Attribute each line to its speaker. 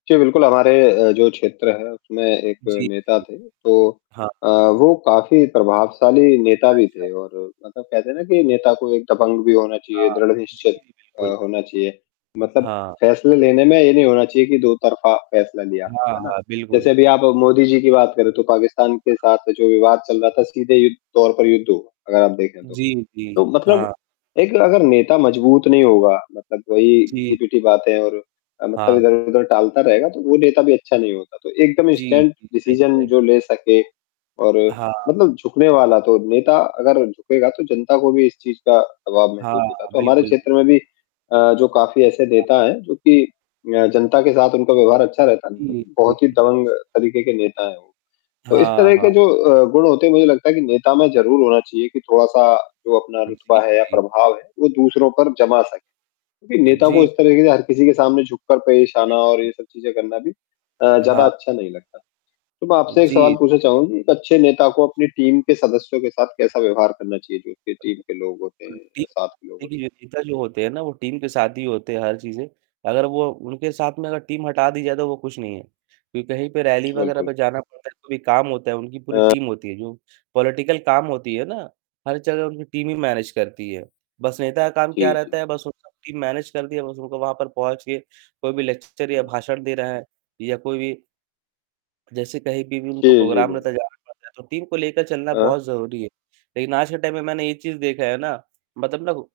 Speaker 1: जी, बिल्कुल हमारे अ, जो क्षेत्र है उसमें एक
Speaker 2: जी,
Speaker 1: नेता
Speaker 2: जी।
Speaker 1: थे तो
Speaker 2: हाँ।
Speaker 1: अ, वो काफ़ी प्रभावशाली नेता भी
Speaker 2: अच्छा।
Speaker 1: थे और मतलब, कहते हैं ना कि नेता को एक दबंग भी होना चाहिए,
Speaker 2: हाँ।
Speaker 1: दृढ़
Speaker 2: जी,
Speaker 1: निश्चित
Speaker 2: जी,
Speaker 1: अ,
Speaker 2: बिल्कुल।
Speaker 1: होना चाहिए, मतलब
Speaker 2: हाँ।
Speaker 1: फ़ैसले लेने में ये नहीं होना चाहिए कि 2 तरफा फ़ैसला लिया।
Speaker 2: हाँ,
Speaker 1: है ना?
Speaker 2: हाँ। बिल्कुल।
Speaker 1: जैसे अभी आप मोदी जी की बात करें, तो पाकिस्तान के
Speaker 2: हाँ।
Speaker 1: साथ जो विवाद चल रहा था सीधे यु तौर पर युद्ध हो अगर आप देखें तो,
Speaker 2: जी,
Speaker 1: तो
Speaker 2: जी।
Speaker 1: मतलब
Speaker 2: हाँ।
Speaker 1: एक अगर नेता मजबूत नहीं होगा मतलब वही
Speaker 2: जी।
Speaker 1: घिसी-पीटी बातें और मतलब
Speaker 2: हाँ।
Speaker 1: इधर-उधर टालता रहेगा, तो वो नेता भी अच्छा नहीं होता। तो एकदम
Speaker 2: जी,
Speaker 1: स्टैंड
Speaker 2: जी, सही कह
Speaker 1: डिसीज़न
Speaker 2: रहे।
Speaker 1: जो ले सके और
Speaker 2: हाँ।
Speaker 1: मतलब झुकने वाला तो नेता अगर झुकेगा तो जनता को भी इस चीज़ का प्रभाव महसूस होता।
Speaker 2: हाँ,
Speaker 1: तो हमारे
Speaker 2: बिल्कुल।
Speaker 1: क्षेत्र में भी अ, जो काफ़ी ऐसे नेता
Speaker 2: हाँ।
Speaker 1: हैं जो कि अ, जनता के साथ उनका व्यवहार अच्छा रहता है।
Speaker 2: जी, जी।
Speaker 1: बहुत ही
Speaker 2: हाँ जी।
Speaker 1: दबंग तरीके के नेता हैं वो। तो इस
Speaker 2: हाँ,
Speaker 1: तरह
Speaker 2: हाँ।
Speaker 1: के जो अ, गुण होते हैं मुझे लगता है कि नेता में ज़रूर होना चाहिए कि थोड़ा-सा जो अपना
Speaker 2: जी,
Speaker 1: रुतबा है या
Speaker 2: जी।
Speaker 1: प्रभाव है, वो दूसरों पर
Speaker 2: बिल्कुल।
Speaker 1: जमा सके। क्योंकि नेता को
Speaker 2: जी।
Speaker 1: इस तरीके से हर किसी के सामने झुककर पेश
Speaker 2: हुँ,
Speaker 1: आना और
Speaker 2: हुँ।
Speaker 1: ये सब चीज़ें करना भी अ, ज़्यादा
Speaker 2: हाँ।
Speaker 1: अच्छा नहीं लगता। तो मैं आपसे एक सवाल
Speaker 2: जी।
Speaker 1: पूछना चाहूँगा कि एक अच्छे नेता
Speaker 2: जी।
Speaker 1: को अपनी टीम के सदस्यों के साथ कैसा व्यवहार करना चाहिए? जो उसके टीम के लोग होते हैं
Speaker 2: जी,
Speaker 1: या साथ के लोग
Speaker 2: [unintelligible]
Speaker 1: हो तो?
Speaker 2: नेता जो होते हैं ना वो टीम के साथ ही होते हैं हर चीज़ें, अगर वो उनके साथ में अगर टीम हटा दी जाए तो वो कुछ नहीं है, कहीं पे रैली वगैरह
Speaker 1: बिल्कुल।
Speaker 2: पर जाना पड़ता है, कोई काम होता है, उनकी पूरी
Speaker 1: अ
Speaker 2: टीम होती है, जो पॉलिटिकल काम होती है ना, हर जगह उनकी टीम ही मैनेज करती है। बस नेता का काम क्या
Speaker 1: जी,
Speaker 2: रहता
Speaker 1: जी।
Speaker 2: है, बस वो सब टीम मैनेज कर दिया, बस उनको वहाँ पर पहुँच के कोई भी लेक्चर या
Speaker 1: हुँ।
Speaker 2: भाषण दे रहे हैं। या कोई भी जैसे कहीं पे भी
Speaker 1: जी,
Speaker 2: उनका
Speaker 1: जी,
Speaker 2: प्रोग्राम रहता
Speaker 1: जी।
Speaker 2: है, जाना पड़ता है तो टीम को लेकर चलना
Speaker 1: अ
Speaker 2: बहुत ज़रूरी है, लेकिन आज के टाइम में मैंने ये चीज़ देखा है ना मतलब ना